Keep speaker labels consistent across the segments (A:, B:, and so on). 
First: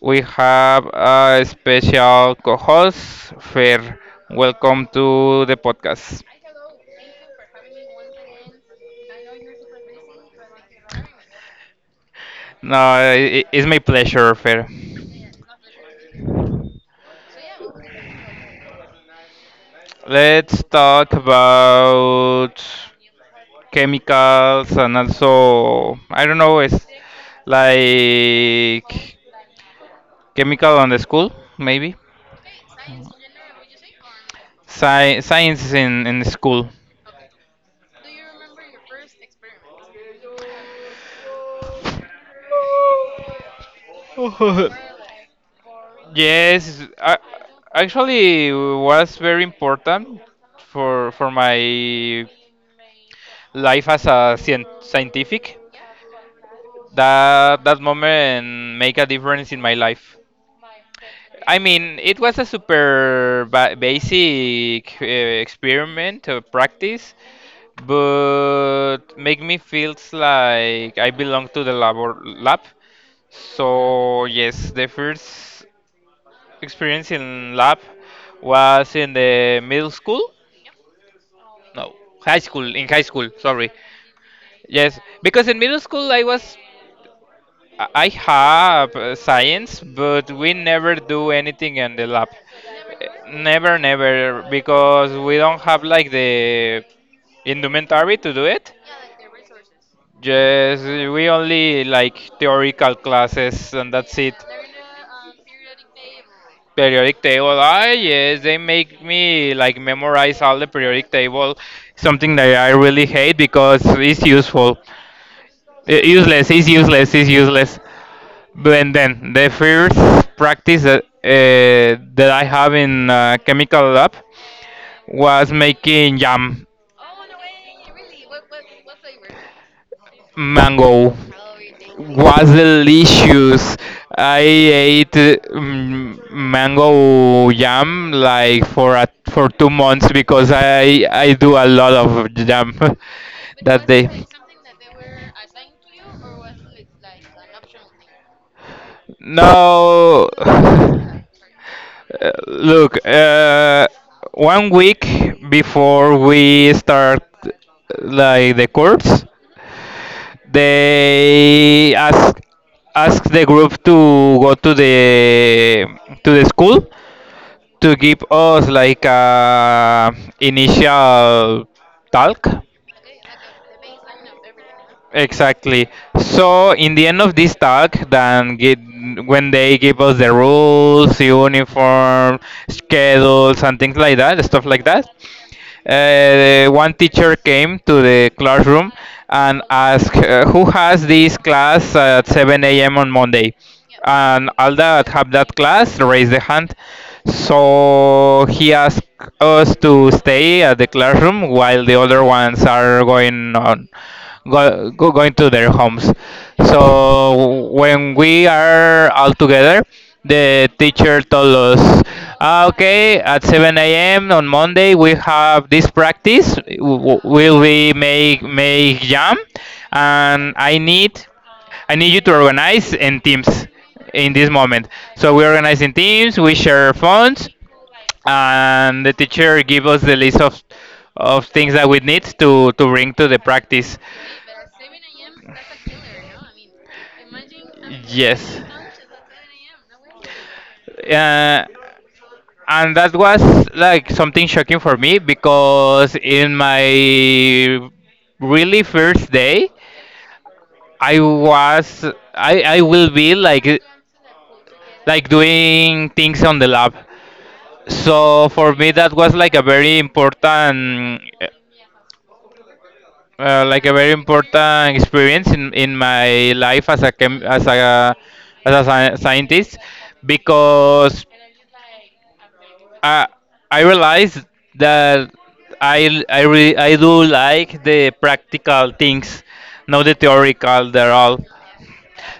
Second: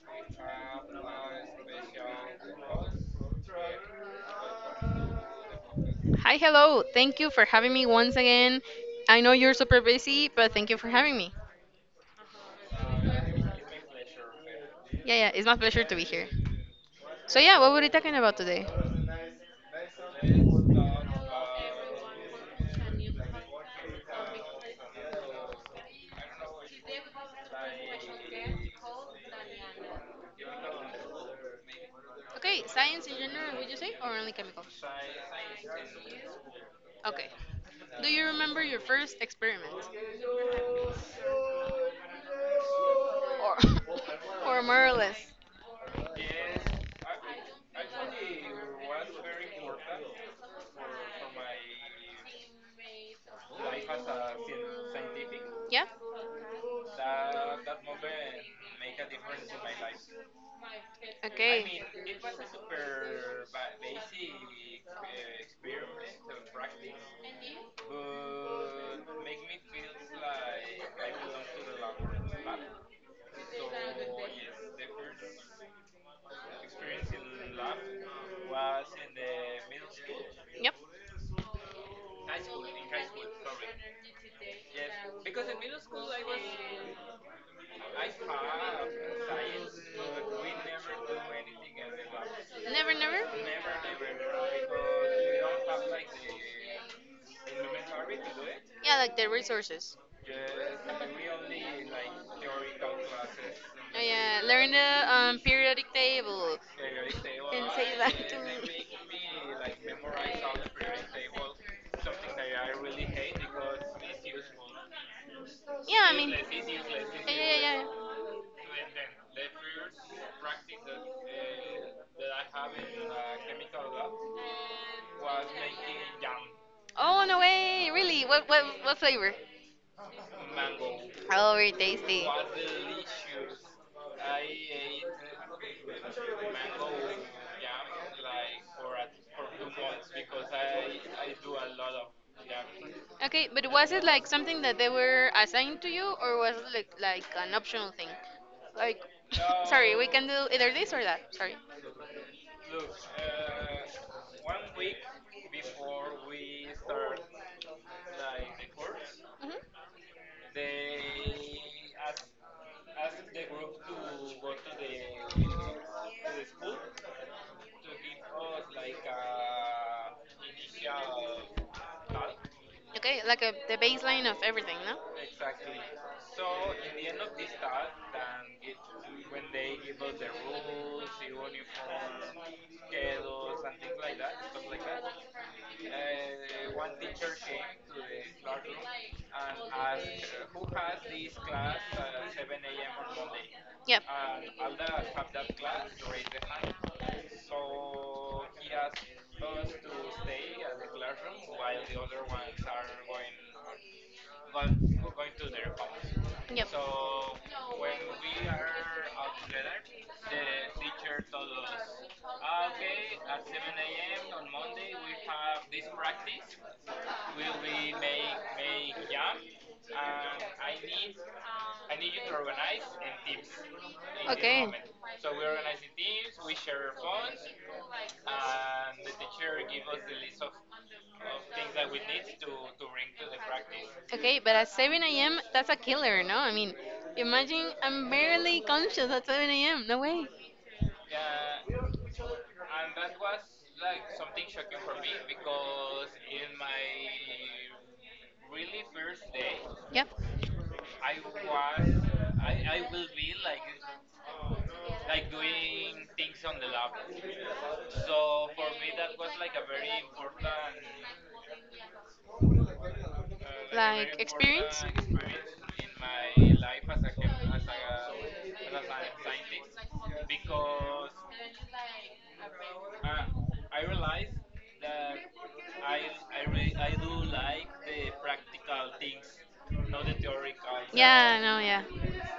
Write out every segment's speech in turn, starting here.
A: We have a special co
B: trip.
A: host, Fer. Welcome
B: Welcome.
A: to the podcast.
B: Hi, hello. Thank you for having me once again. I know you're super busy, but thank you for having me.
A: No,
B: No, it's
A: I-
B: my
A: it's my pleasure, Fer.
B: Yeah, yeah, it's my pleasure to be here. So, yeah, what were we talking about today? Let's talk
A: Let's
B: about.
A: talk about chemicals and also, I don't know, it's like chemical on the school, maybe?
B: Okay, science in general, would you say, or only chemicals?
A: Science in the school.
B: Okay. Do you remember your first experiment? Or, or more or less.
A: Yes, I actually was very important for my life as a scientific.
B: Yeah?
A: That moment make a difference in my life. I
B: Okay.
A: mean, it was a super ba basic experiment or practice, but make me feels like I belong to the lab or lab. So yes, the first experience in lab was in the middle school,
B: Yep.
A: no, high school, in high school, sorry. Yes, because in middle school I was I have science, but we never do anything in the lab.
B: Never, never.
A: Never, because we don't have like the indumentary to do it.
B: Yeah, like the resources.
A: Just we only like
B: like
A: theoretical classes and
B: Oh,
A: that's it.
B: yeah, learn the periodic table
A: Periodic table,
B: and
A: ah,
B: say that to
A: yes, they
B: me.
A: make me
B: like
A: like memorize all the periodic table, something that I really
B: Really?
A: hate because it's useful
B: Yeah, I mean, yeah,
A: useless, it's
B: yeah, yeah.
A: useless.
B: yeah.
A: But and then the first practice that I have in chemical lab was making jam.
B: Oh no way! Really? What flavor? Mango.
A: Mango
B: Oh, very tasty.
A: was delicious. I ate mango jam like for 2 months because I do a lot of jam
B: Okay, but
A: that
B: was it
A: day.
B: like something that they were assigned to you, or was it like an optional thing? Like, sorry, we can
A: No.
B: do either this or that. Sorry.
A: Look, 1 week before we start like the course,
B: Hmm.
A: they ask ask the group to go to the school to give us like a initial talk.
B: Okay, like a, the baseline of everything, no?
A: Exactly. So in the end of this talk, then get, when they give us the rules, uniform, schedules, and things like that, stuff like that, one teacher came to the classroom and asked, "Who has this class at 7 a.m. on Monday?"
B: Yep.
A: And all that have that class raise the hand. So he asked us to stay at the classroom while the other ones are going on
B: But
A: going to their homes.
B: yep, so
A: So when we are all together, the teacher told us, "Ah, okay, at 7 a.m. on Monday we have this practice.
B: we
A: Will we
B: make
A: make make jam?
B: jam, and
A: And
B: I need,
A: I
B: I need
A: need you
B: to
A: to
B: organize
A: organize in
B: in
A: teams
B: this,
A: in this
B: okay, moment,
A: moment." So we
B: organize
A: organize
B: the
A: in teams,
B: team
A: we share phones, and the
B: and
A: teacher give us the list of
B: things
A: things
B: that
A: that we
B: we need.
A: need to bring to the practice.
B: Okay, but at 7 a.m., that's a killer, no? I mean, imagine I'm barely
A: Yes.
B: conscious at 7 a.m. No way.
A: Uh,
B: Yeah, and
A: and that
B: that's
A: was like something shocking for me because in my
B: my
A: really first
B: day.
A: day
B: Yep.
A: I
B: I was,
A: was
B: I
A: I
B: I was
A: will be like doing things on
B: in the
A: the
B: lab,
A: lab.
B: so
A: So for me that was like a very important like a very
B: like experience.
A: important experience in my life as as a scientist, because I I realized that I do like the practical things, not the theoretical. They're all.
B: Yeah no yeah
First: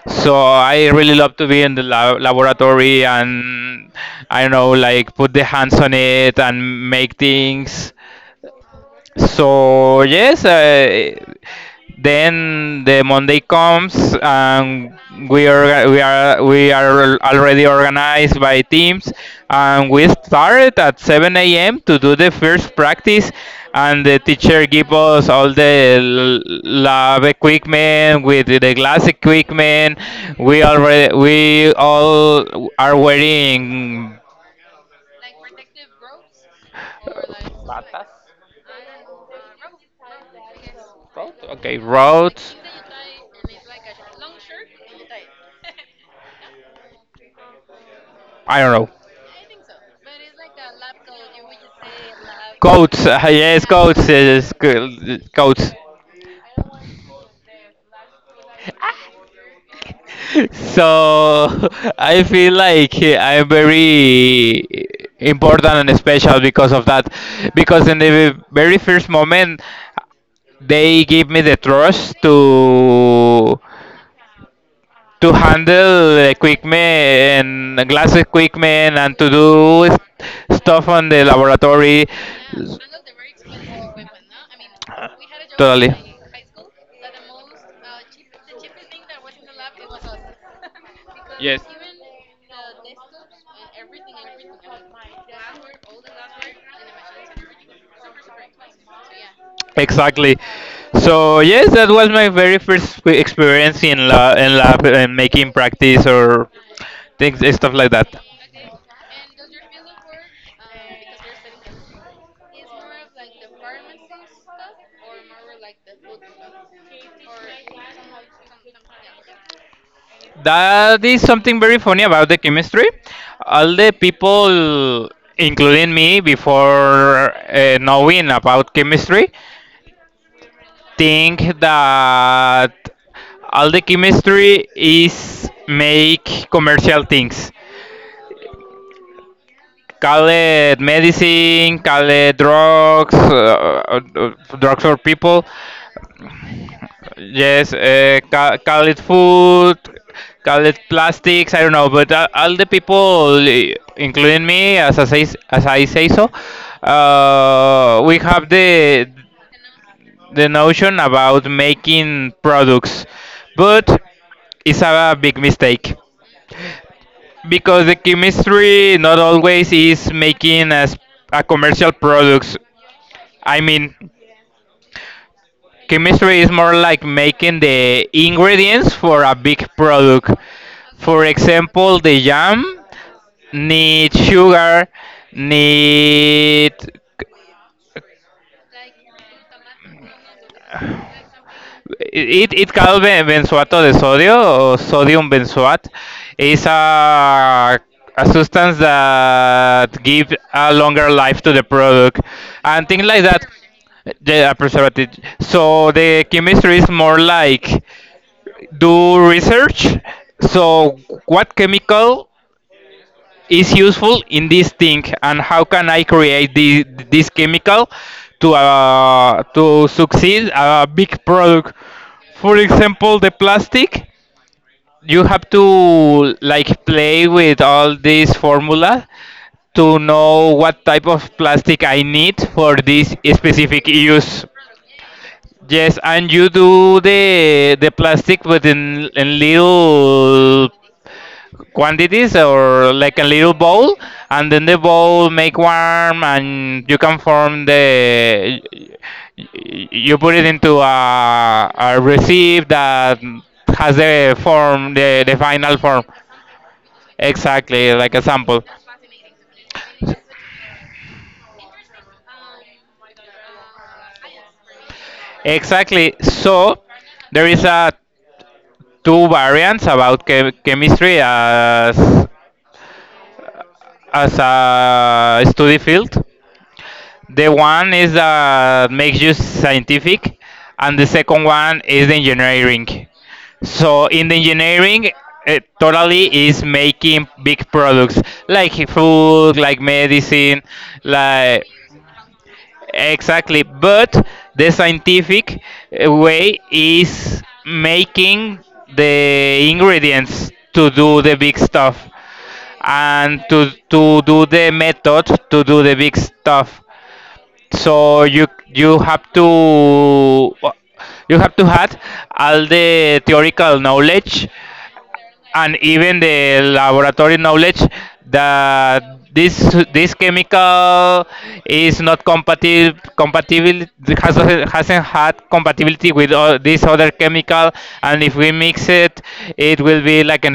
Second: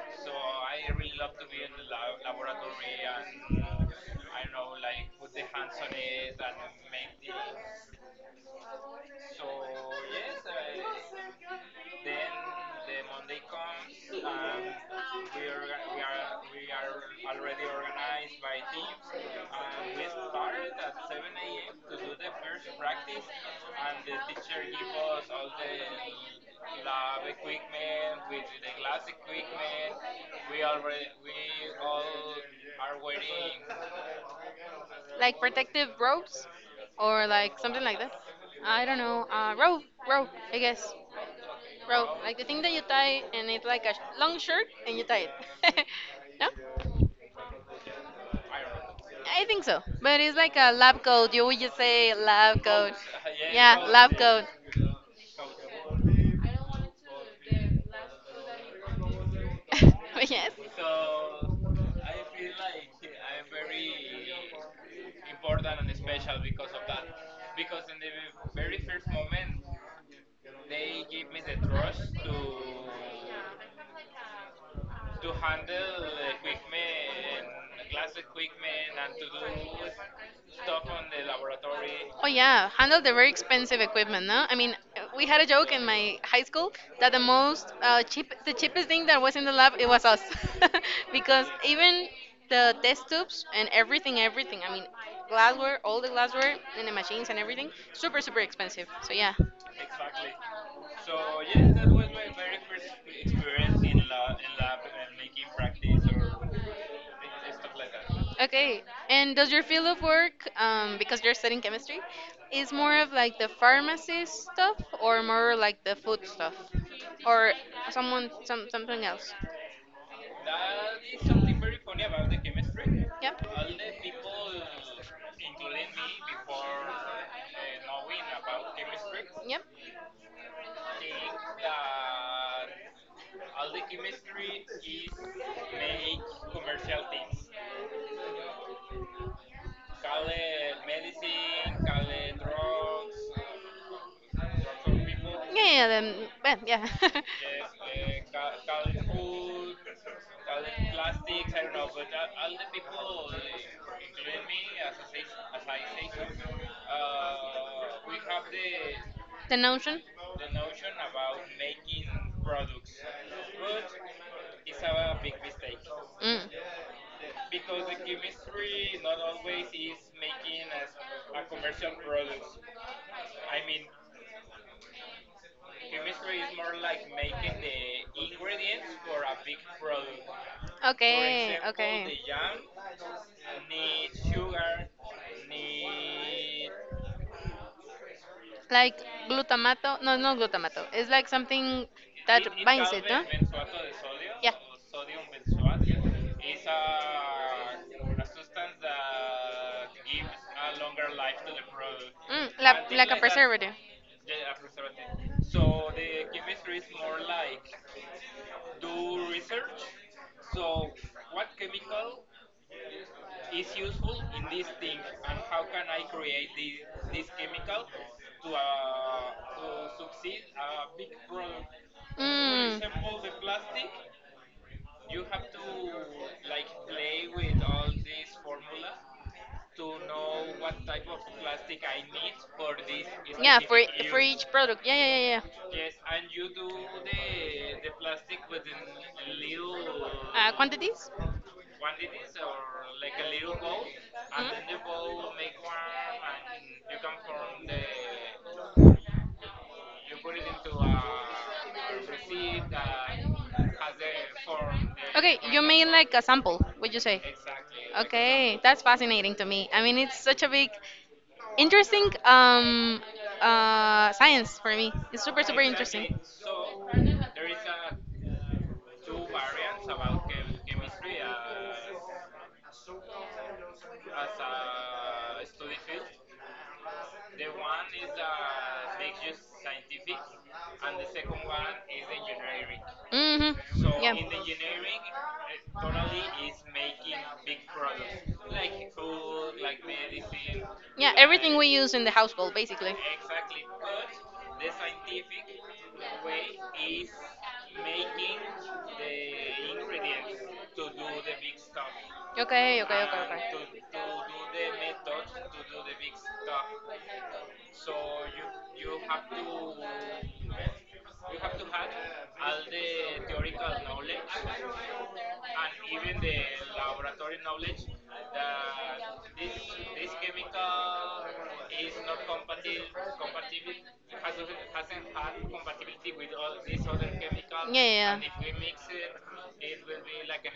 A: So I really love to be in the laboratory and I don't know, like put the hands on it and make things. So yes, then the Monday comes and we are already organized by teams, and we started at 7 a.m. to do the first practice, and the teacher give us all the lab equipment with the glass equipment.
B: We already we
A: We
B: all
A: all are
B: are waiting.
A: wearing...
B: Like protective robes or like something like
A: Batas?
B: that. I don't know. Robe, I guess.
A: Road? Okay, like
B: Robe, like
A: road.
B: the thing that you tie and it's like a long shirt and you tie it. No?
A: I don't know.
B: I think so. But it's like a lab coat. You would just say lab coat.
A: Goats, yes,
B: Yeah, Yeah,
A: goats,
B: lab Yeah. coat.
A: yes, goats. So I
B: Yes.
A: feel like I'm very
B: Important
A: important and special because of that. Because in the very first moment,
B: moment, they
A: they give me the
B: rush
A: trust to
B: handle
A: handle
B: men
A: equipment and glass equipment and
B: and
A: to do stuff
B: stuff.
A: on the laboratory.
B: Oh yeah, handle the very expensive equipment, no? I mean,
A: Uh,
B: we had a joke in
A: Totally.
B: my high school that the most cheapest thing that was in the lab, it was us, because even the test tubes and everything. I mean, glassware, all the glassware and the machines and everything, super, super expensive. So yeah.
A: Exactly.
B: So
A: So yes,
B: yes,
A: that
B: that was
A: was my
B: my
A: very
B: very first
A: first experience
B: experience in
A: in lab, in
B: lab
A: lab, and making
B: activities
A: practice or
B: or things
A: things
B: like
A: stuff like that.
B: that. Okay. And does your field of work, because you're studying chemistry, is more of like the pharmacy stuff or more like the food stuff, or someone some something else? That
A: That is
B: is
A: something
B: something
A: very
B: very
A: funny
B: funny
A: about
B: about
A: the
B: the
A: chemistry.
B: chemistry. Yep.
A: All
B: Also,
A: the people, including me, before knowing
B: knowing
A: about chemistry,
B: about, yep,
A: think that all the chemistry
B: things
A: is
B: that at least
A: make commercial
B: commercial
A: things.
B: things.
A: Call
B: Call
A: it
B: it
A: medicine,
B: kissing,
A: call
B: call
A: it
B: it
A: drugs,
B: drugs, drugs
A: drugs for
B: of people.
A: people.
B: Yeah, yeah, then, well, yeah. Yes,
A: Yes,
B: call, call
A: call it
B: it food,
A: food,
B: call
A: call
B: it
A: it
B: plastics,
A: plastics. I
B: I
A: don't
B: don't
A: know,
B: know, but
A: but all
B: I'll,
A: the people, eh,
B: including
A: including
B: me,
A: me, as I
B: as,
A: say so,
B: uh, we
A: we
B: have
A: have
B: the notion?
A: the notion about making products, but
B: This
A: it's a
B: about food
A: big
B: is a big.
A: mistake
B: Mm. Because
A: because
B: the
A: the
B: gimmick
A: chemistry not always
B: is
A: is
B: making
A: making as a
B: a,
A: commercial products.
B: com- I
A: I
B: mean,
A: mean. Chemistry is more
B: like
A: like
B: making
A: making the
B: the,
A: ingredients for a big product. For
B: okay,
A: example,
B: okay.
A: the jam need sugar, need
B: Like glutamato, no, no glutamato. It's like something that
A: it
B: binds
A: called
B: it, be no? Invented,
A: benzoato de sodio or sodium benzoate.
B: so
A: It's a substance that gives a longer life to the product
B: mm,
A: and things
B: like a
A: like that.
B: preservative.
A: The a preservative.
B: So
A: So the chemistry is more
B: like,
A: like do
B: do
A: research.
B: so
A: So, what chemical is useful in this thing,
B: and
A: and
B: how
A: how
B: can
A: can I
B: I create
A: create the,
B: this.
A: this chemical to succeed a big product? For
B: Mm.
A: example, the plastic. You have to like play with all these formula to know what type of plastic I need for this
B: Yeah, for
A: specific
B: for
A: use.
B: each product. Yeah, yeah, yeah,
A: Yes, and
B: yeah.
A: you do the plastic within in little
B: Quantities? Mm.
A: quantities or like a little bowl, and then the bowl make warm and you can form the, you put it into a receipt that has the form the
B: Okay, you
A: final
B: mean
A: form,
B: like a sample? Would you say?
A: exactly like a
B: Okay,
A: sample.
B: that's fascinating to me. I mean, it's such a big, interesting science for me. It's super, super
A: Exactly,
B: interesting.
A: so there is a two variants about chemistry as a study field. The
B: The one
A: one
B: is
A: is that
B: that makes
A: makes you
B: you scientific,
A: scientific,
B: and
A: and the
B: the second
A: second
B: one
A: one
B: is
A: is the
B: engineering.
A: engineering.
B: Mm-hmm. So
A: So
B: yeah,
A: in
B: in
A: the
B: the engineering,
A: engineering, it
B: totally
A: totally
B: is
A: is
B: making
A: making
B: big
A: big products
B: products
A: like
B: like food,
A: food, like
B: like medicine,
A: medicine,
B: yeah, like everything
A: like,
B: we use in the household, basically.
A: exactly.
B: Exactly. But
A: But
B: the
A: the
B: scientific
A: scientific
B: way
A: way
B: is
A: is
B: making
A: making
B: the
A: the
B: ingredients
A: ingredients
B: to
A: to
B: do
A: do the
B: the
A: big
B: big stuff.
A: stuff
B: Okay, okay, okay, and
A: and
B: okay, to
A: to
B: do
A: to do
B: the
A: the method
B: methods to
A: to
B: do
A: do the
B: the big
A: big
B: stuff.
A: stuff.
B: So
A: So
B: you
A: you
B: you
A: you have
B: have to,
A: to
B: you
A: you have to
B: have
A: have
B: all
A: all the
B: the theoretical
A: theoretical
B: knowledge,
A: knowledge and
B: even
A: even
B: the
A: the
B: lab.
A: laboratory knowledge
B: The,
A: that
B: this
A: this
B: chemical
A: chemical
B: is
A: is
B: not
A: not
B: compatible,
A: compatible, has, hasn't had
B: compatible,
A: compatibility with all this other chemical,
B: compatible Yeah, yeah. And
A: and if we
B: if
A: mix it, it will be like an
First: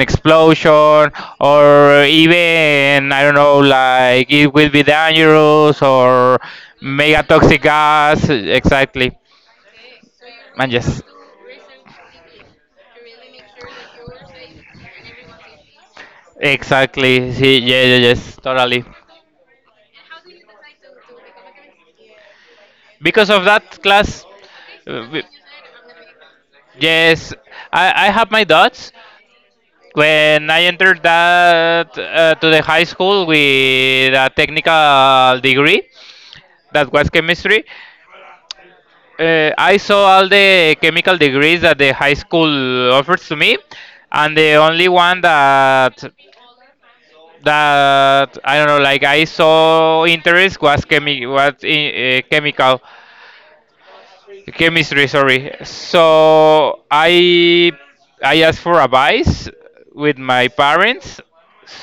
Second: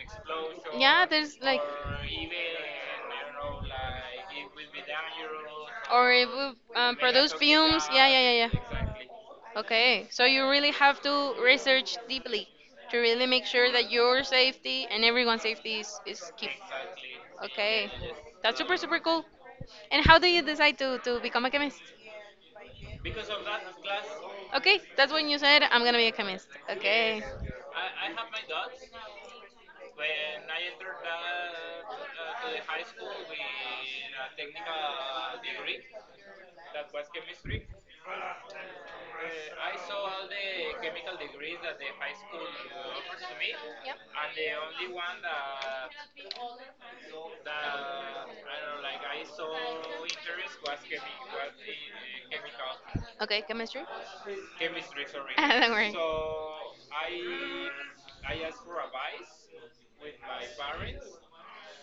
B: so, yeah,
A: explosion
B: there's like, or
A: or
B: even
A: even I
B: I
A: don't know,
B: don't know, like
A: like it will be
B: damage
A: dangerous
B: or it
A: or
B: would
A: mega
B: produce
A: toxic
B: fumes. Yeah, yeah,
A: gas.
B: yeah, yeah. Exactly.
A: Exactly.
B: Okay, so you really
A: And yes.
B: have to research deeply to really make sure that your safety and everyone's safety is key.
A: Exactly. See, yeah,
B: Okay.
A: yeah, yes,
B: That's super,
A: totally.
B: super cool. And how do you decide to become a chemist?
A: Because of that class,
B: Okay,
A: uh,
B: that's
A: we-
B: when you said, I'm gonna be a chemist. Okay.
A: yes, I have my doubts. When I entered that to the high school with a technical degree, that was chemistry. I saw all the chemical degrees that the high school offers to me, and the only one that that I don't know. Like I saw interest was chemi was in, chemical...
B: Okay, chemistry?
A: Chemistry, sorry.
B: Don't worry.
A: So
B: I
A: I
B: I
A: I asked
B: asked
A: for advice
B: with
A: with
B: my
A: my
B: parents,
A: parents.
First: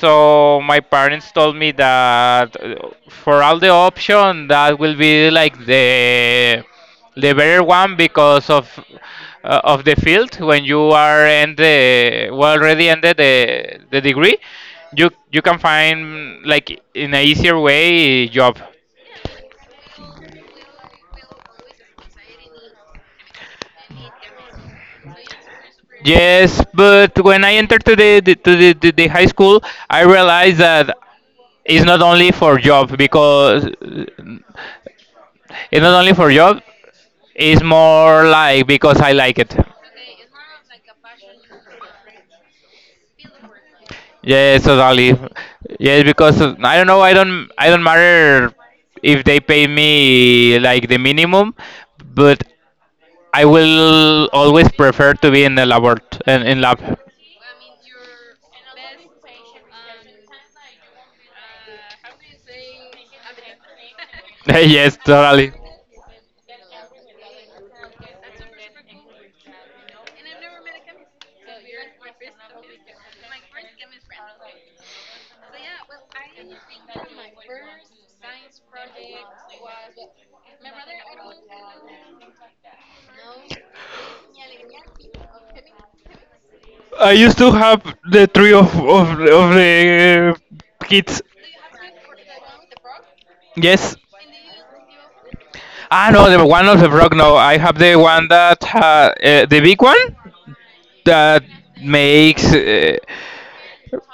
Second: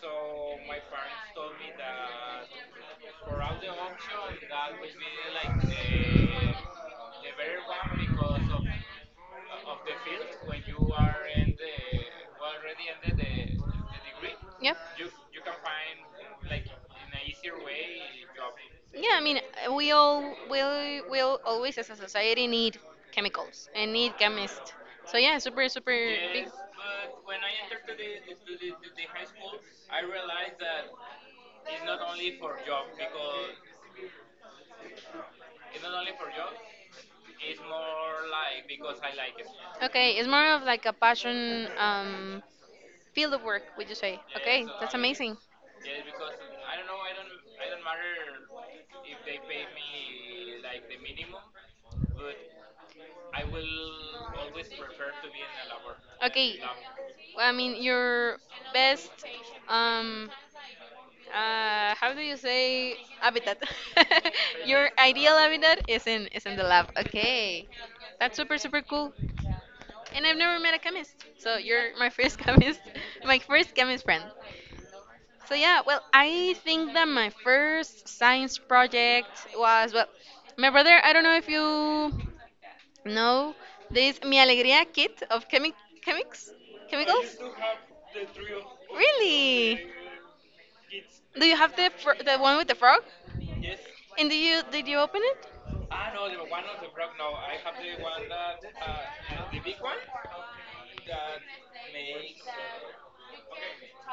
B: so
A: my parents told me that
B: for
A: for
B: all
A: all
B: the
A: the
B: options
A: option
B: that
A: that
B: were
A: will be like
B: like the,
A: the
B: better
A: better one
B: one because
A: because
B: of of
A: of
B: the
A: the field
B: field when
A: when you
B: you are
A: are
B: in
A: in
B: the,
A: the well already
B: the,
A: ended
B: the
A: the degree,
B: yeah. You
A: you
B: can
A: can find
B: find like,
A: like in a easier way job.
B: yeah, I mean, we all will always as a society need chemicals and need chemists. So yeah, super super yes, big. Yes,
A: Yes, but
B: when
A: when
B: I
A: I entered
B: entered
A: to the high school,
B: I
A: I
B: realized
A: realized
B: it's
A: that
B: not
A: it's not only for
B: a job
A: job
B: because
A: because it's not only for job. It's more like
B: like,
A: because I like it.
B: okay, it's more of like a passion field of work, would you say? Yeah.
A: Yes,
B: Okay, so that's
A: totally.
B: amazing.
A: Yes, because I don't know. I don't. I don't matter if they pay me like the minimum, but I will always prefer to be in the lab
B: Okay,
A: in lab.
B: well, I mean your best, um how do you say habitat? Your
A: Yes,
B: ideal
A: totally.
B: habitat is in the lab. Okay, that's super super cool. And I've never met a chemist. So you're my first chemist, my first chemist friend. So yeah, well, I think that my first science project was, well, my brother. I don't know if you know this Mi Alegría kit of chemics,
A: I
B: chemicals.
A: used to have the three of of
B: Really?
A: the kids.
B: Do you have the the one with the frog?
A: Yes.
B: And do you open it?
A: Ah no, the one of the frog. No, I have the one that ha, the big one that makes. Uh,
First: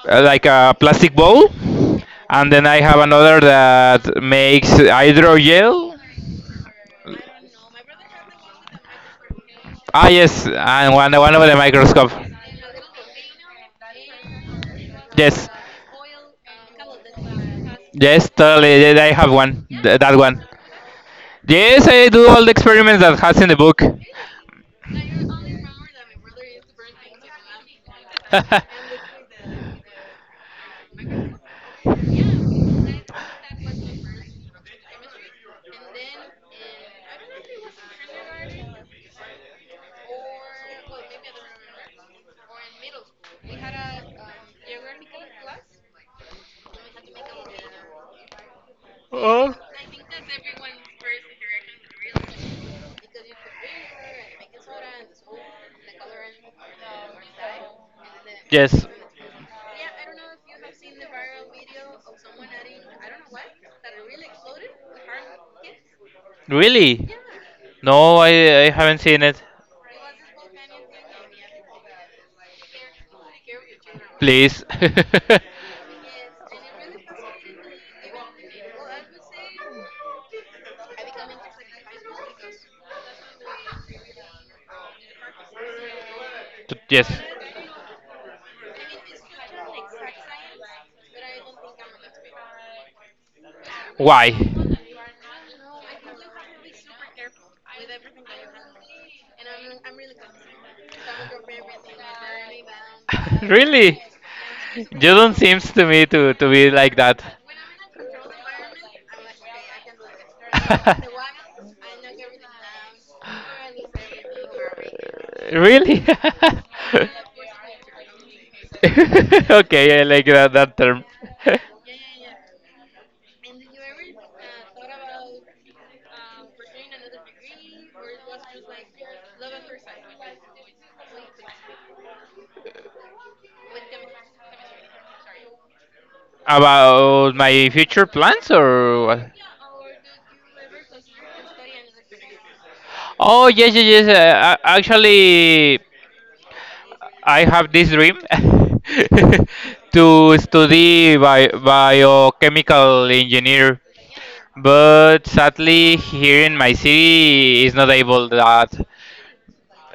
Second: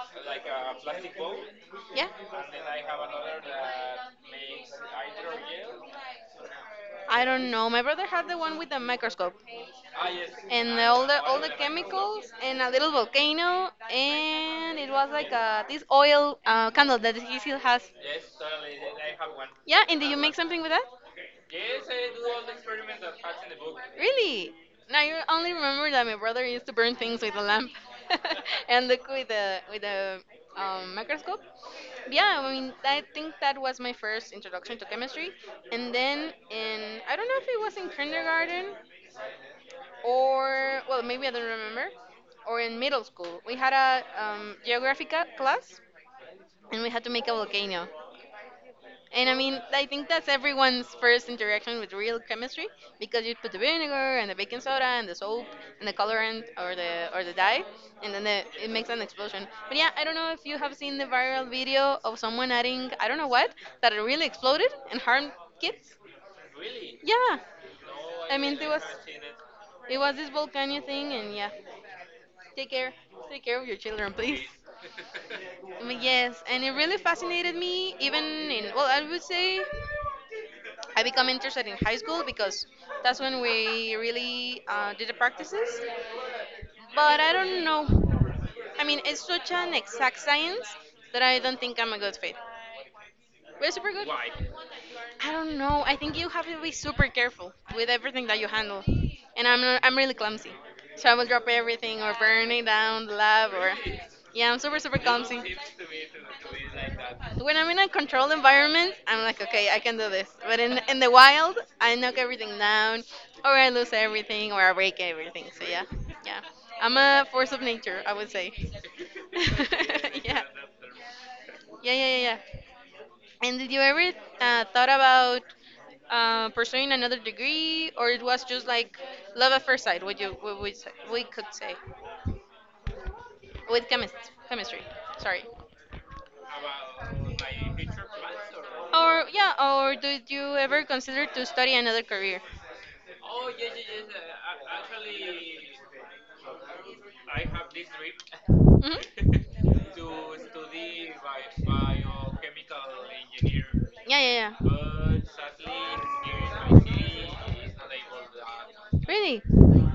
A: uh, Like a plastic bowl,
B: Yeah.
A: and then I have another that makes hydrogel.
B: I don't know. My brother had the one with the microscope.
A: Ah yes,
B: And
A: and one
B: all
A: over
B: the
A: the microscope.
B: chemicals and a little volcano and it was like
A: Yes,
B: this oil candle that he still has.
A: yes, totally. Yeah, I have one,
B: Yeah, and did
A: that
B: you make
A: one.
B: something with that?
A: Yes, I do all the experiments that has in the book.
B: Really? Now you only remember that my brother used to burn things with a lamp and look with a microscope. Yeah, I mean, I think that was my first introduction to chemistry, and then in I don't know if it was in kindergarten or well, maybe I don't remember, or in middle school we had a geography class and we had to make a volcano. And I
A: Oh.
B: mean, I think that's everyone's first interaction with real chemistry because you put the vinegar and the baking soda and the soap and the colorant or the dye, and then the, it
A: Yes.
B: makes an explosion. But yeah, I don't know if you have seen the viral video of someone adding I don't know what that it really exploded and harmed kids.
A: Really?
B: Yeah,
A: No,
B: I mean,
A: I haven't seen it.
B: it was this volcano thing, and yeah, take care, take care of your children, please.
A: Please.
B: Yes, and it really fascinated me. Even in well, I would say I become interested in high school because that's when we really did the practices.
A: Yes.
B: But I don't know. I mean, it's such an exact science that I don't think I'm a good fit. We're super good. Why?
A: Why?
B: I don't know. I think you have to be super careful with everything that you handle. And I'm not, I'm really clumsy, so I will drop everything or burn it down the lab or
A: Really?
B: yeah, I'm super super
A: You don't
B: clumsy.
A: seems to me to be like that.
B: When I'm in a controlled environment, I'm like, okay, I can do this. But in the wild, I knock everything down, or I lose everything, or I break everything. So yeah,
A: Really?
B: yeah, I'm a force of nature, I would say.
A: okay, I like
B: Yeah,
A: that, that term.
B: yeah, yeah, yeah. And did you ever thought about pursuing another degree, or it was just like love at first sight? What you what we say, we could say with chemistry. Sorry.
A: About my future plans or
B: Or
A: what?
B: yeah, or did you ever consider to study another career?
A: Oh yes, yes, yes. Actually, I have this dream
B: Hmm.
A: to study biochemical engineer,
B: Yeah, yeah, yeah.
A: but sadly here in my city is not able that.
B: Really?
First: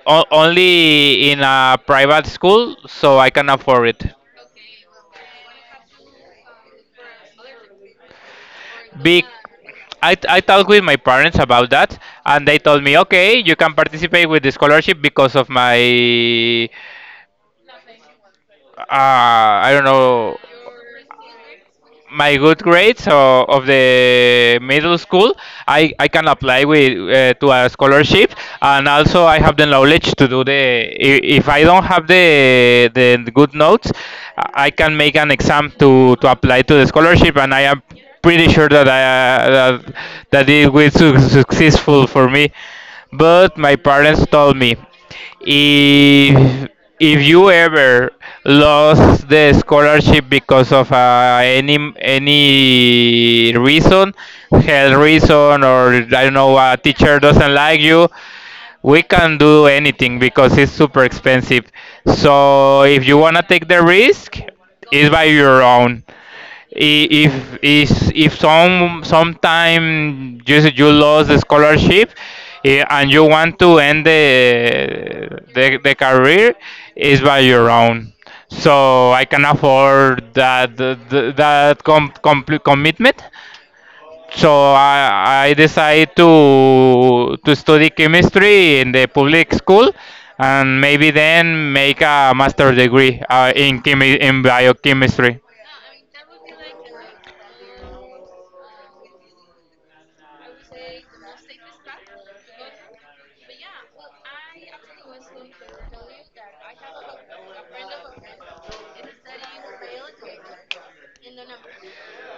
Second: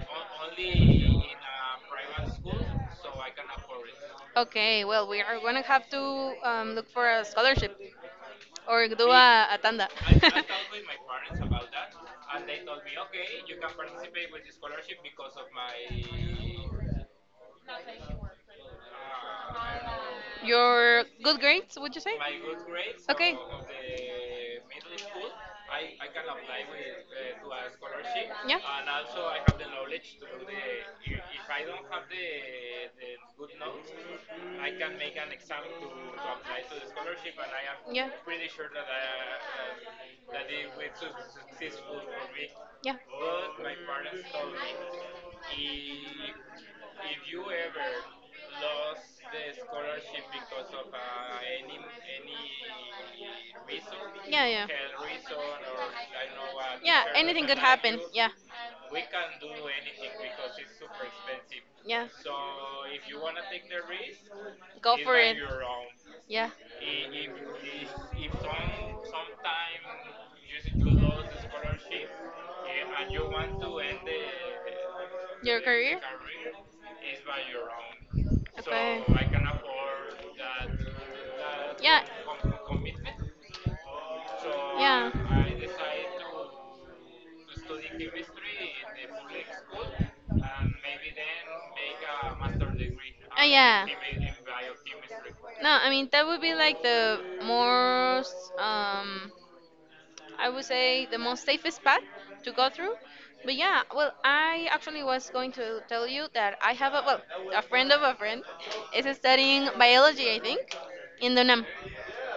A: Only in a private school, so I can afford it.
B: Okay, well, we are gonna have to look for a scholarship or do
A: Big
B: a tanda.
A: I talked with my parents about that, and they told me okay you can participate with the scholarship because of my I don't know,
B: Your good grades, would you say?
A: my good grades
B: Okay.
A: of the middle school, I can apply with to a scholarship,
B: Yeah.
A: and also I have the knowledge to do the. If I don't have the good notes, I can make an exam to apply to the scholarship, and I am
B: Yeah.
A: pretty
B: Sure.
A: sure that that it will successful for me.
B: Yeah.
A: But my parents told me if if you ever lost the scholarship because of any reason,
B: Yeah, yeah.
A: health reason or I don't know, a
B: Yeah,
A: teacher
B: anything
A: doesn't
B: could
A: like
B: happen.
A: you,
B: Yeah.
A: we can do anything because it's super expensive.
B: Yeah.
A: So
B: If
A: if
B: you
A: you
B: want to
A: wanna
B: take
A: take
B: the
A: the
B: risk,
A: risk,
B: Go it's
A: it's
B: for by
A: by
B: it. Your
A: your
B: own.
A: own.
B: Yeah.
A: I- if
B: If,
A: is
B: if
A: if some
B: sometime
A: sometime
B: you
A: just
B: see you
A: you
B: lose
A: lost the
B: the
A: scholarship,
B: scholarship,
A: and
B: and you
A: you want
B: want to
A: to
B: end
A: end the
B: the, Your the- the
A: the, the
B: career? career,
A: career, is
B: it's
A: by
B: by
A: your
B: your
A: own.
B: own. So, okay,
A: So I
B: I
A: can
B: can
A: afford
B: afford that,
A: complete
B: Commitment.
A: commitment.
B: So
A: so
B: yeah.
A: i i decide to study chemistry in the public school, and maybe then make a master degree
B: Oh
A: in
B: yeah.
A: in biochemistry.
B: No, I mean that would be like the most I would say the most safest path to go through. But yeah, well, I actually was going to tell you that I have a well, a friend of a friend is studying biology, I think, in the UNAM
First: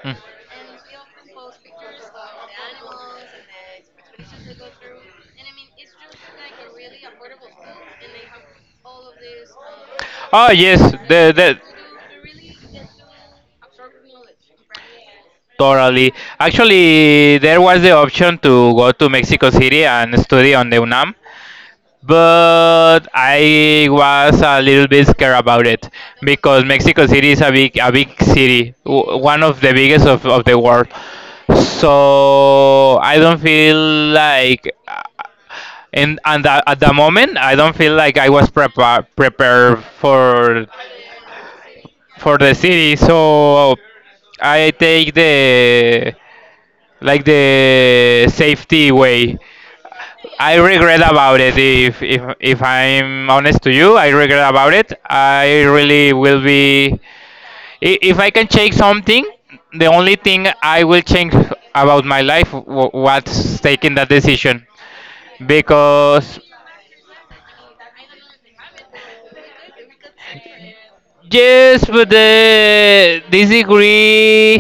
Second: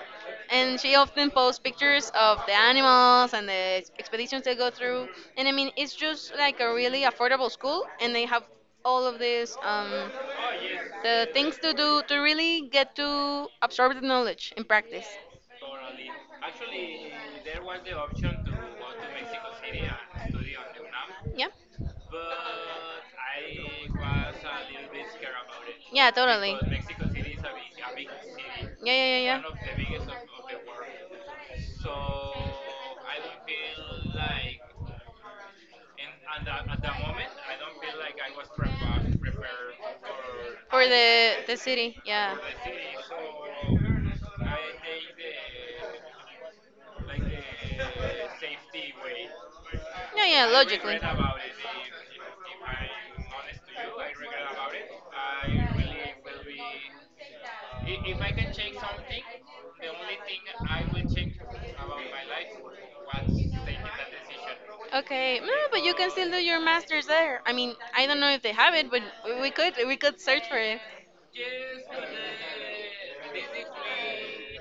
A: Hmm.
B: and she often posts pictures of the animals and the expeditions they go through and I mean it's just like a really affordable school and they have all of these
A: Oh yes,
B: the
A: the,
B: things
A: the
B: to do to really get to absorb the knowledge in practice.
A: totally. Actually, there was the option to go to Mexico City and study on the UNAM,
B: Yeah.
A: but I was a little bit scared about it
B: yeah totally
A: because Mexico
B: yeah
A: City is a big city,
B: yeah
A: one of the biggest of the world.
B: yeah
A: So I don't feel like, and at the moment, I don't feel like I was
B: yeah
A: prepared
B: For the city, yeah.
A: for the city. So I take the like the safety way.
B: No, yeah,
A: I
B: logically.
A: regret about it. If I'm honest to you, I regret about it. I really will be. If I can change something, the only thing I will change about my life was taking that decision,
B: Okay, no, but you can still do
A: because
B: your masters there. I mean, I don't know if they have it, but we could search for it.
A: yes, but the this degree.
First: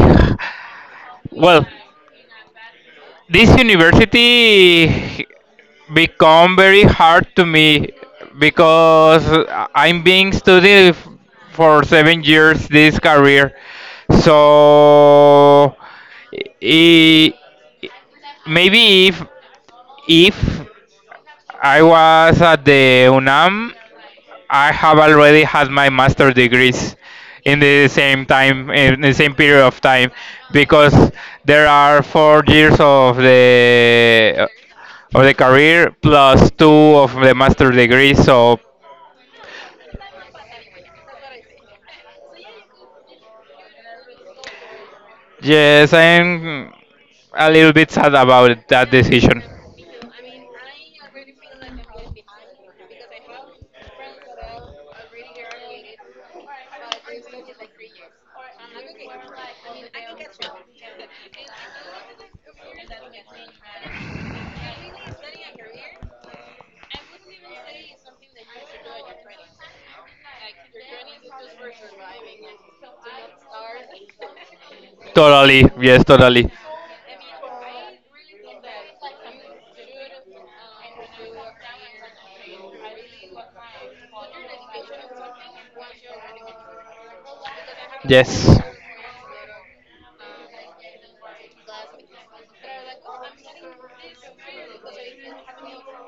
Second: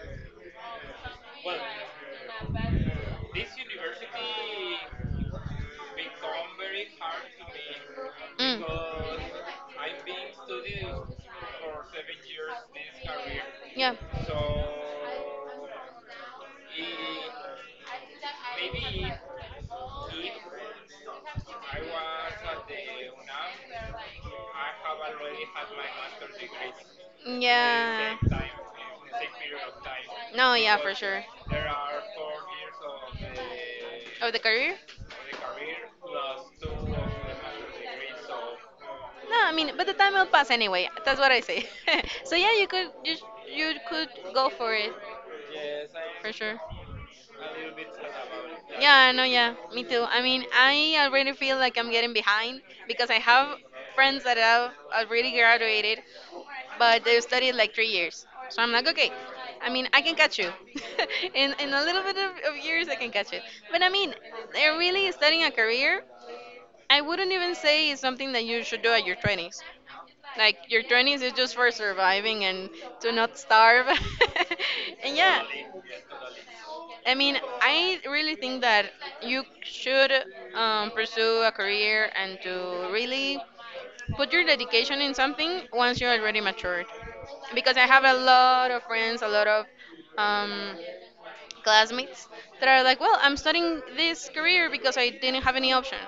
A: Well, this university become very hard to me
B: Mm.
A: because I'm being studying
B: Yeah.
A: for 7 years this career.
B: Yeah.
A: So I maybe if I was at the UNAM, I have already had my master degrees in the same time, in the same period of time,
B: No, yeah, for
A: because
B: sure.
A: there are 4 years of
B: Of the career?
A: the career plus two of the master degree. So
B: No, I mean, but the time will pass anyway. That's what I say. So yeah, you could go for it
A: yes,
B: for sure.
A: I'm a little bit sad about that
B: Yeah, no,
A: decision.
B: yeah, me too. I mean, I already feel like I'm getting behind because I have friends that have already graduated, but they've studied like 3 years. So I'm like, okay, I mean, I can catch you. In a little bit of years, I can catch it. But I mean, they're really studying a career. I wouldn't even say it's something that you should do at your 20s. Like, your 20s is just for surviving and to not starve. and yeah.
A: Totally. Yes, totally.
B: I mean, I really think that you should pursue a career and to really put your dedication in something once you're already matured. Because I have a
A: Yes.
B: lot of friends, a lot of um, classmates that are like, well, I'm studying this career because I didn't have any option,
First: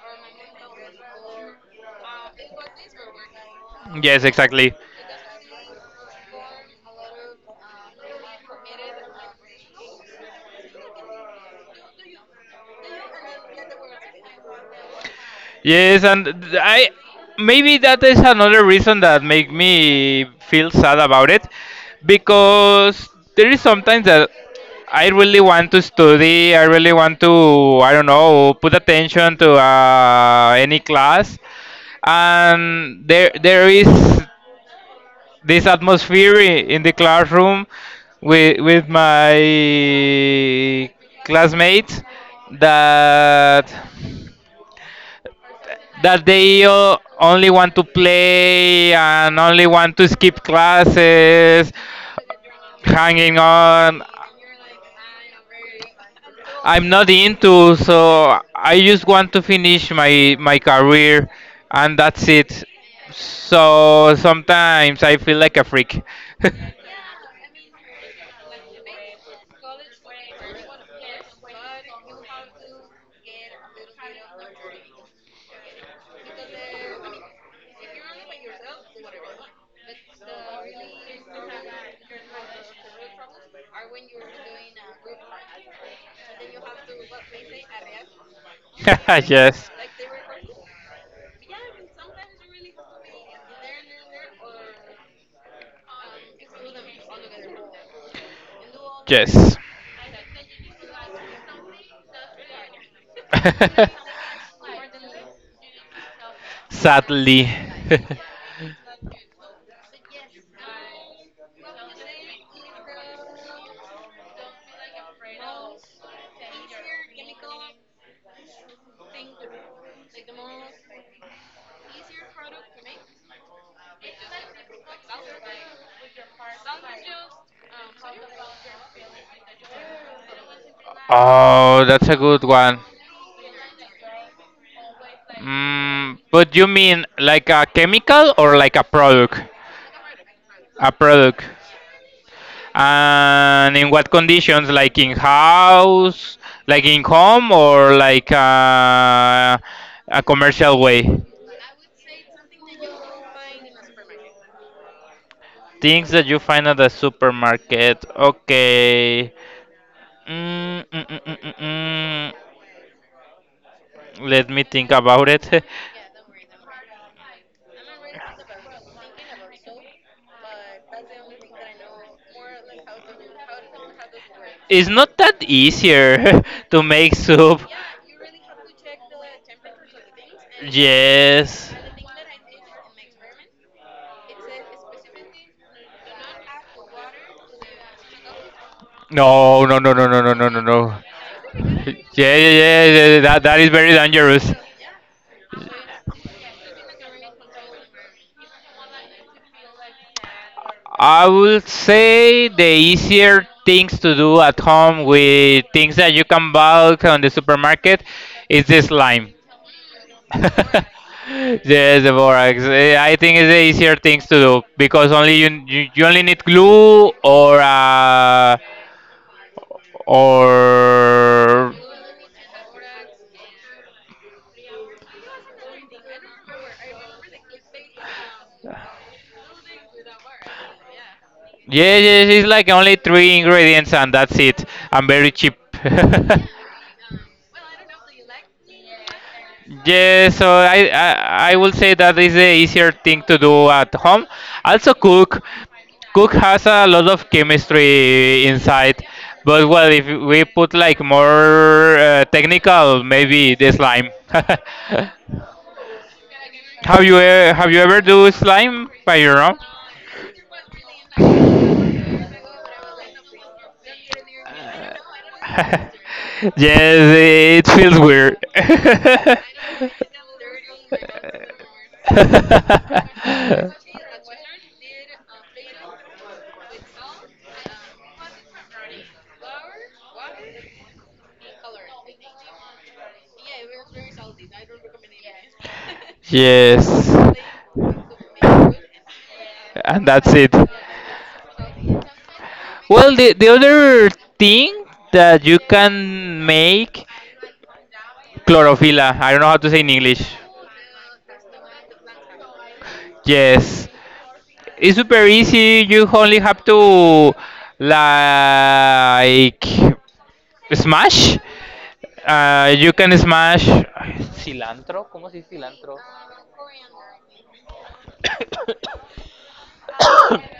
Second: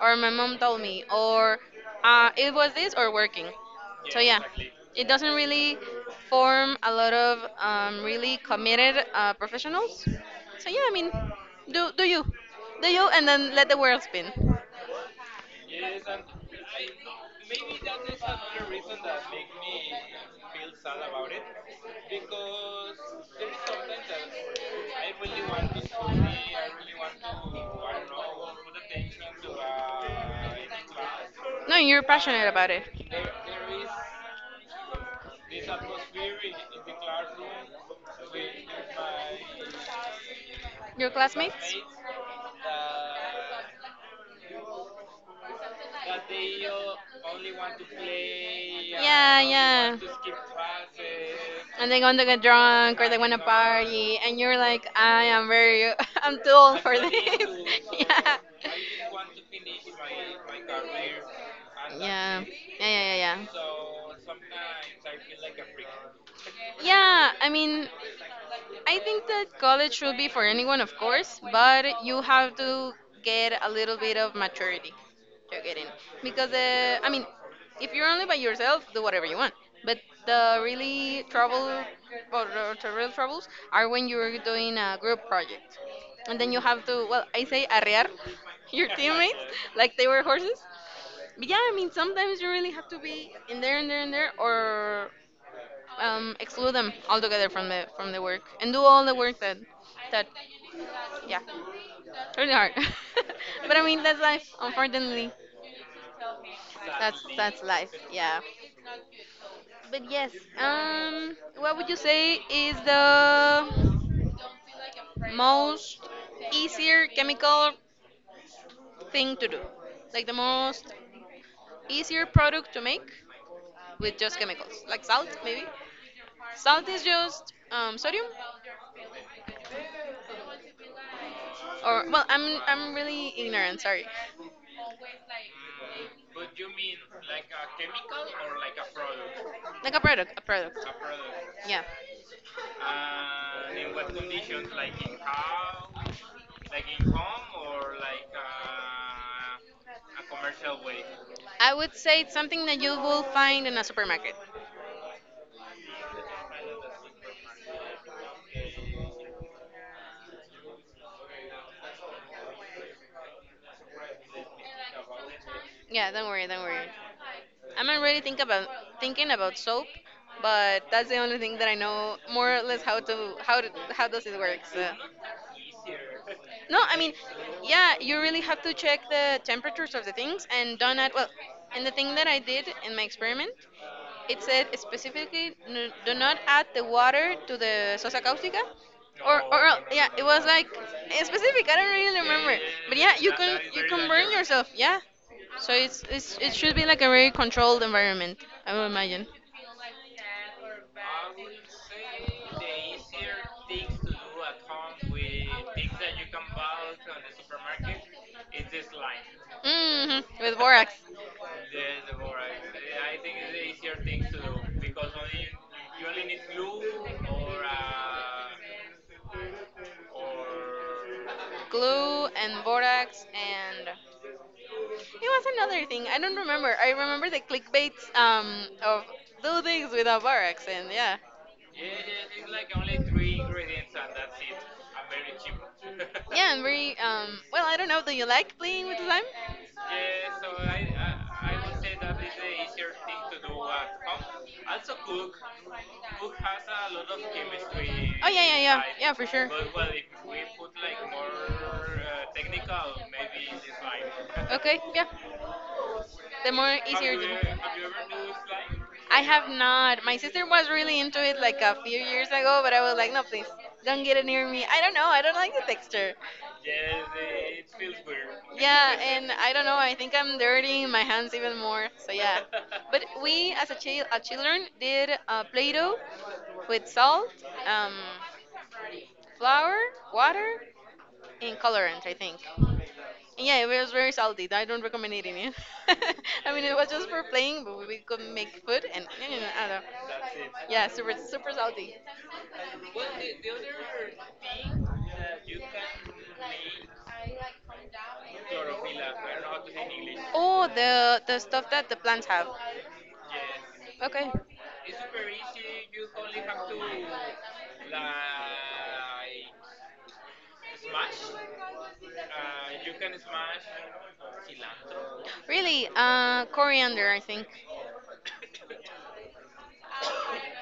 B: or my mom told me, or it was this or working. So
A: Yes,
B: yeah,
A: exactly.
B: it doesn't really form a lot of really committed professionals. So yeah, I mean, do do you, do you, and then let the world spin.
A: Yes, and th- I maybe that is another reason that make me feel sad about it, because there is sometimes that I really want to study, I really want to, I don't know, put attention to any class,
B: No, you're passionate about it.
A: and there is this atmosphere in the classroom with my
B: Your classmates?
A: classmates that that they only want to play and
B: Yeah,
A: only
B: yeah.
A: want to skip classes,
B: And they want to get drunk or they want to
A: hanging on.
B: party, and you're like, I am very, I'm too old
A: I'm
B: for
A: not into,
B: this. yeah.
A: so I just want to finish my career, and that's
B: Yeah.
A: it.
B: Yeah, yeah, yeah,
A: So sometimes I feel like a freak.
B: yeah. Yeah, I mean, I think that college should be for anyone, of course, but you have to get a little bit of maturity. You're getting because I mean, if you're only by yourself, do whatever you want. But the really trouble or the real troubles are when you're doing a group project, and then you have to well, I say arrear your teammates
A: Yes.
B: like they were horses. But yeah, I mean, sometimes you really have to be in there and there and there, or exclude them altogether from the work and do all the work that
A: Yes.
B: that yeah, really hard. But I mean, that's life, unfortunately. that's
A: Sadly.
B: that's life, yeah, but yes. What would you say is the most easier chemical thing to do, like the most easier product to make with just chemicals, like salt maybe? Salt is just sodium.
A: Oh,
B: Or
A: that's a
B: well,
A: good
B: I'm
A: one.
B: I'm really ignorant. Sorry.
A: Mm, but you mean like a chemical or like a product?
B: Like a product, a product.
A: A product.
B: Yeah.
A: And in what conditions? Like in house, like in home, or like a commercial way?
B: I would say it's something that you will find in a supermarket.
A: Things that you find at the supermarket. Okay. Mm, mm, mm, mm, mm, mm. Let me think about it.
B: Yeah, don't worry, don't worry. I'm not really think about thinking about soap, but that's the only thing that I know more or less how to how does it work. So.
A: It's not that easier
B: No,
A: to
B: I mean,
A: make soup.
B: yeah, you really have to check the temperatures of the things and don't add. Well,
A: Yes.
B: and the thing that I did in my experiment, it said specifically do not add the water to the sosa cáustica. Or, or
A: No, no,
B: el-
A: no,
B: yeah,
A: no,
B: it
A: no, no,
B: was
A: no, no,
B: like
A: no.
B: specific. I
A: Yeah,
B: don't really
A: yeah,
B: remember,
A: yeah,
B: but
A: yeah,
B: yeah,
A: yeah,
B: you can
A: that is
B: you
A: very
B: can burn
A: dangerous.
B: yourself. Yeah, so it's it should be like a very controlled environment. I would imagine.
A: I would say the easier things
B: Mm
A: to do at home with things that you can buy on the supermarket is the slime.
B: hmm. With borax.
A: Yes, the
B: Right?
A: borax. Eh, I
B: I
A: think
B: think
A: it's the
B: there
A: easier
B: are things
A: things to
B: to
A: do
B: do.
A: because
B: You
A: you
B: only
A: only need
B: need
A: glue
B: more,
A: or
B: glue and borax, and it was another thing. I don't remember. I remember the clickbaits of do things without borax. And yeah,
A: yeah, yeah, yeah, it's like
B: only
A: only
B: three
A: three
B: ingredients
A: ingredients
B: and
A: and
B: that's
A: that's
B: it.
A: it. I'm very
B: I'm
A: cheap.
B: very, yeah, and very, well, I don't know, do you like playing with slime?
A: Yeah,
B: Yeah, so
A: so I, I
B: I,
A: I
B: I
A: will
B: would say
A: say
B: that's
A: that
B: the
A: is the
B: easier
A: easier
B: thing
A: thing to
B: to do.
A: do at home.
B: Also,
A: Also, cook has a
B: has a lot
A: lot
B: of
A: of
B: chemistry. Oh yeah,
A: chemistry
B: yeah, yeah, type,
A: inside,
B: yeah, for sure.
A: but
B: But well,
A: well,
B: if
A: if
B: we
A: we
B: put
A: put like
B: like more
A: more
B: uh, technical,
A: technical, maybe
B: it's
A: the slime.
B: fine. Okay, yeah. The more have
A: Have
B: easier you
A: you
B: to. Have
A: have you
B: you?
A: ever do slime by
B: I
A: your
B: have
A: own?
B: not. My sister was really into it like a
A: Uh,
B: few years ago, but I was like, no, please, don't get it near me. I don't know. I don't like the texture. yes
A: yes,
B: it,
A: it feels weird.
B: Yeah, and I don't know. I think I'm dirtying my hands even more. So yeah, but we as a, a children did Play-Doh with salt. Um, flour, water, and colorant, I think. And yeah, it was very salty. I don't recommend eating it. I mean, it
A: Yes.
B: was just for playing, but we could make food, and you know, I don't
A: And that's
B: know.
A: it.
B: Yeah, super, super salty.
A: Well, the other thing that you can make chlorophylla. I don't know how to say in English.
B: Oh, the stuff that the plants have.
A: Yes.
B: Okay.
A: It's super easy. You only have to like smash. You can smash.
B: Really? Coriander, I think.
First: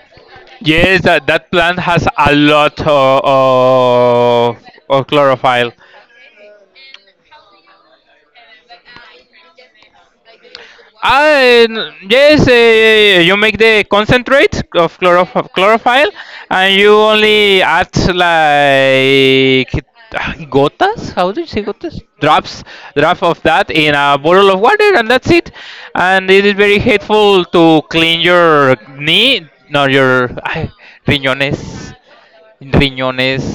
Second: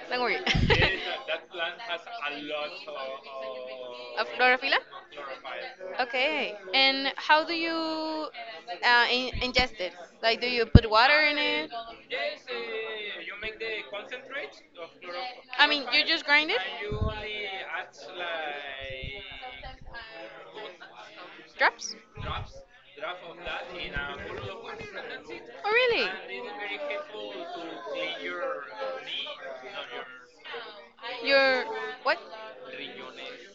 B: Don't worry.
A: Yes, that, that plant has a lot
B: Chlorophila?
A: of chlorophyll.
B: Okay. And how do you ingest it? Like, do you put water in it?
A: And yes, you make the concentrate of
B: I mean, you
A: chlorophyll,
B: just grind it?
A: and you only add like gotas? How do you say
B: Drops?
A: gotas?
B: Drops,
A: Drops,
B: drop
A: drop
B: of
A: of
B: that
A: that in
B: in
A: a
B: a
A: bottle
B: bottle
A: of
B: of water.
A: water and that's it.
B: Oh, really? And
A: And it is
B: it's
A: very
B: very helpful
A: helpful
B: to
A: to clean
B: clean your
A: your
B: knee,
A: knee, not
B: you.
A: your riñones.
B: Your what?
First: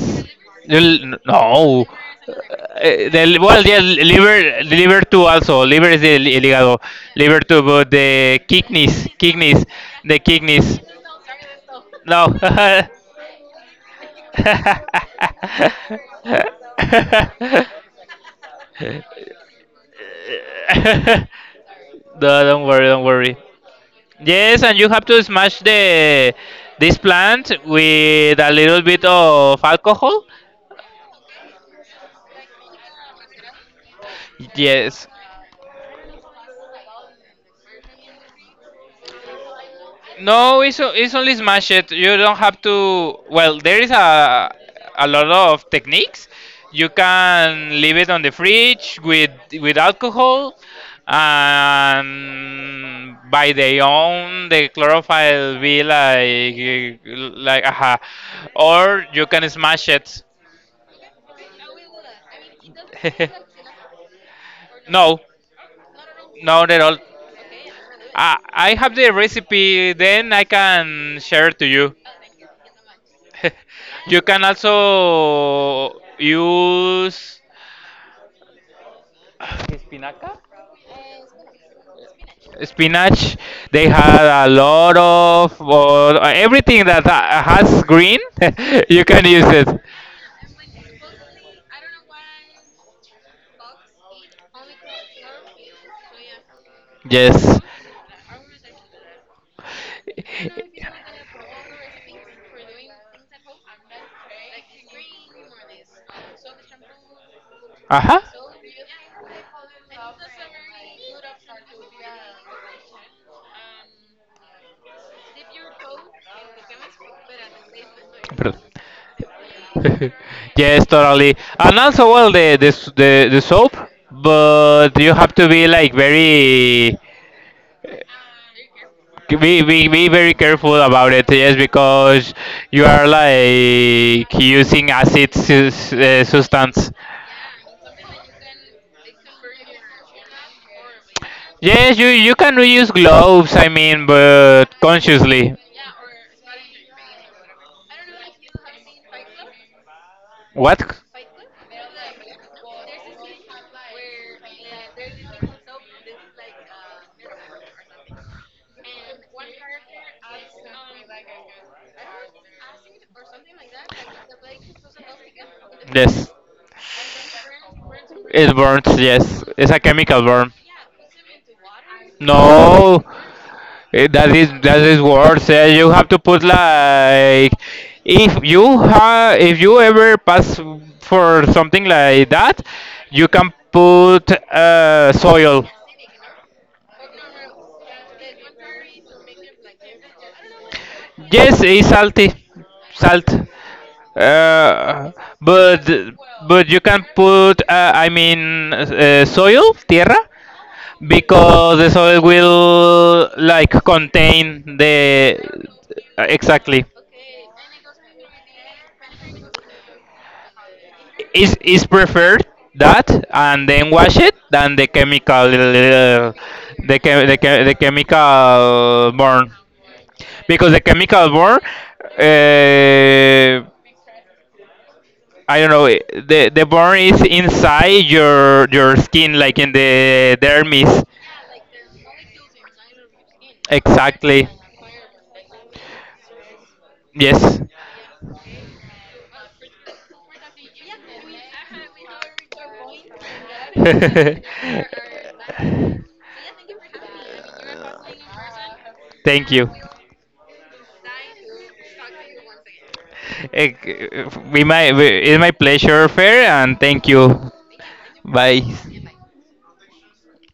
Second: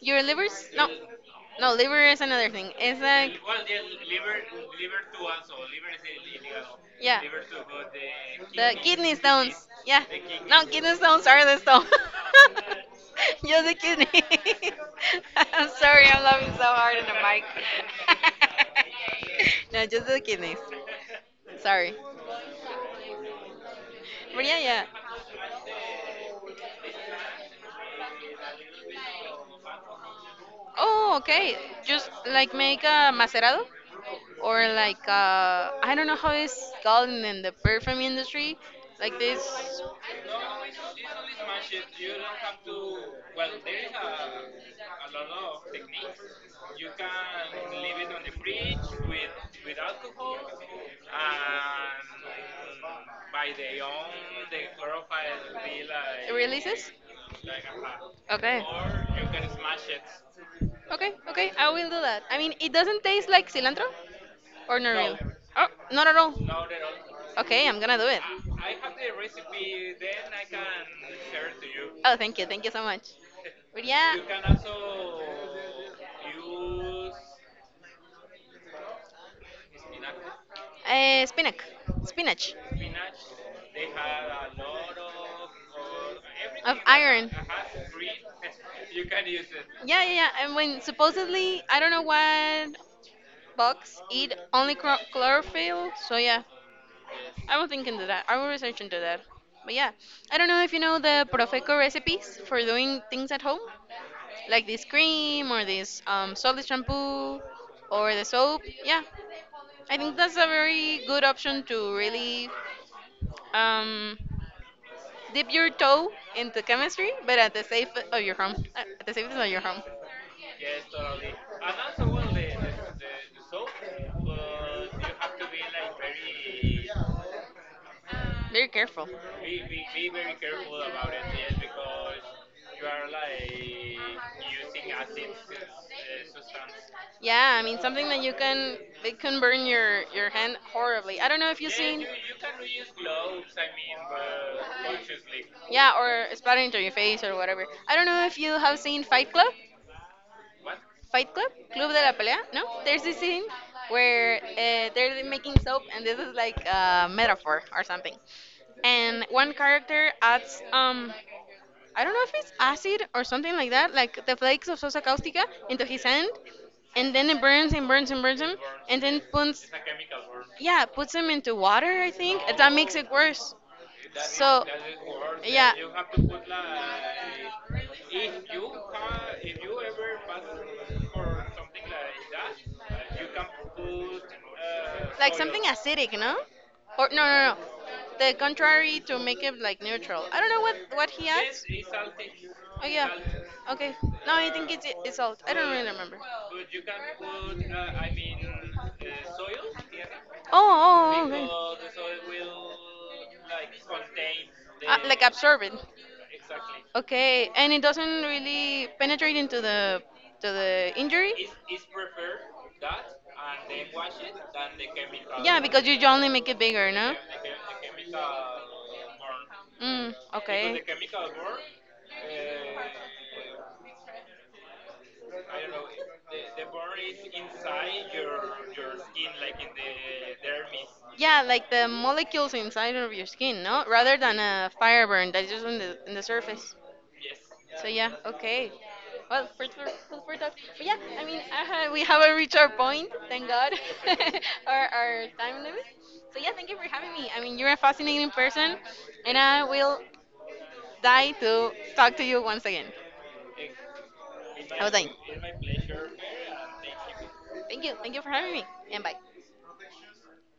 B: Your livers? No. No,
A: No.
B: liver is another thing. It's
A: Eh,
B: like.
A: well, yeah, liver too also. Liver is the ligado.
B: Yeah.
A: Liver too, but
B: The kidney
A: kidneys,
B: stones. Yeah.
A: the
B: No,
A: kidneys.
B: kidney stones are the stone.
A: No.
B: Just the kidney. I'm sorry, I'm laughing so hard in the mic. No, just the kidneys. Sorry.
A: No, don't worry, don't worry.
B: But yeah,
A: Yes, and
B: yeah.
A: you have to smash the this plant with a little bit of alcohol.
B: Oh, okay. Just like make a macerado, or like
A: Yes.
B: I don't know how it's called in the perfume industry. Like this
A: No, it's, it's only smash it. You don't have to. Well, there is a lot
B: of
A: of
B: techniques.
A: techniques.
B: You
A: You
B: can
A: can
B: leave
A: leave
B: it
A: it
B: on
A: on
B: the
A: the
B: fridge
A: fridge
B: with
A: with
B: alcohol,
A: alcohol,
B: and
A: and
B: by
A: by
B: their
A: their
B: own
A: own,
B: the
A: the
B: chlorophyll will
A: chlorophyll
B: be
A: be
B: like. Releases? Like
A: like aha.
B: a pad. Okay.
A: Or
B: Or you
A: you
B: can
A: can
B: smash
A: smash
B: it.
A: it.
B: Okay, okay, I will do that. I mean, it doesn't taste like cilantro, or not really?
A: No,
B: Oh, not at all.
A: not at all.
B: Okay, I'm gonna do it.
A: I have the recipe. Then I can share it to you.
B: Oh, thank you so much. But yeah.
A: You can also use
B: Spinach. Spinach.
A: spinach. They had a lot of, or
B: Of
A: everything that
B: iron.
A: has green. You can use it.
B: Yeah, yeah, yeah. And when supposedly, I don't know what bugs eat only chlorophyll. So yeah, I
A: Yes.
B: will think into that. I will research into that. But yeah, I don't know if you know the Profeco recipes for doing things at home, like this cream or this solid shampoo
A: Uh
B: or
A: huh.
B: the soap. Yeah, I think that's a very good option to really um, dip your toe into chemistry, but at the safe of your home,
A: Perdón.
B: at the safest of your home.
A: Yes, totally. And also, well, the soap, but you have to be like very
B: Very careful.
A: be very careful about it. Yes,
B: Because
A: because you
B: you
A: are
B: are like.
A: like using substance.
B: Yeah, I mean something that you can, it can burn your hand horribly. I don't know if you've, yeah,
A: Yes,
B: seen,
A: you
B: you
A: you can reuse gloves.
B: clothes.
A: I
B: I mean,
A: mean, but
B: but conscious.
A: consciously.
B: Yeah, or splatter into your face or whatever. I don't know if you have seen Fight Club.
A: What?
B: Fight Club, Club de la Pelea, no? There's this scene where they're making soap, and this is like a metaphor or something. And one character adds, I don't know if it's acid or something like that, like the flakes of sosa caustica into his
A: Yes.
B: hand, and then it burns and burns and burns
A: It
B: him,
A: burns,
B: and then
A: yes.
B: puts,
A: It's a chemical burn.
B: yeah, puts him into water, I think. That makes
A: No,
B: it worse.
A: eh,
B: So,
A: that is worse. Eh,
B: yeah.
A: you have to put like if you ha if you ever pass for something like that, you can put
B: Like something
A: soil.
B: acidic, no? Or no, no, no. The contrary, to make it like neutral. I don't know what he
A: Yes,
B: adds.
A: it's salty,
B: Oh yeah.
A: salt.
B: Okay. No, I think
A: Uh,
B: it's salt. I don't
A: but
B: really remember.
A: but you can put I mean soil, tierra,
B: Oh,
A: because
B: oh,
A: the
B: oh,
A: soil will like
B: okay.
A: contain
B: Ah, like
A: the
B: absorbent.
A: exactly
B: Okay, and it doesn't really penetrate into the to the injury.
A: is preferred that and then wash it than the chemical
B: Yeah, because you only make it bigger, no?
A: the chemical burn
B: Mm,
A: because the
B: okay.
A: chemical burn uh, I don't know, the burn is inside your skin like in the dermis
B: Yeah, like the molecules inside of your skin, no? Rather than
A: exactly
B: a fire burn that's just on the surface.
A: yes.
B: So yeah, okay. Well, for that, but yeah, I mean, we haven't reached our point, thank God, our time limit. So yeah, thank you for having me. I mean, you're a fascinating person, and
A: Thank
B: I
A: you.
B: will die to talk to you once again.
A: Eh,
B: I was dying.
A: it's my pleasure, Fair, and thank you.
B: Thank you. Thank you for having
A: Bye.
B: me. And bye.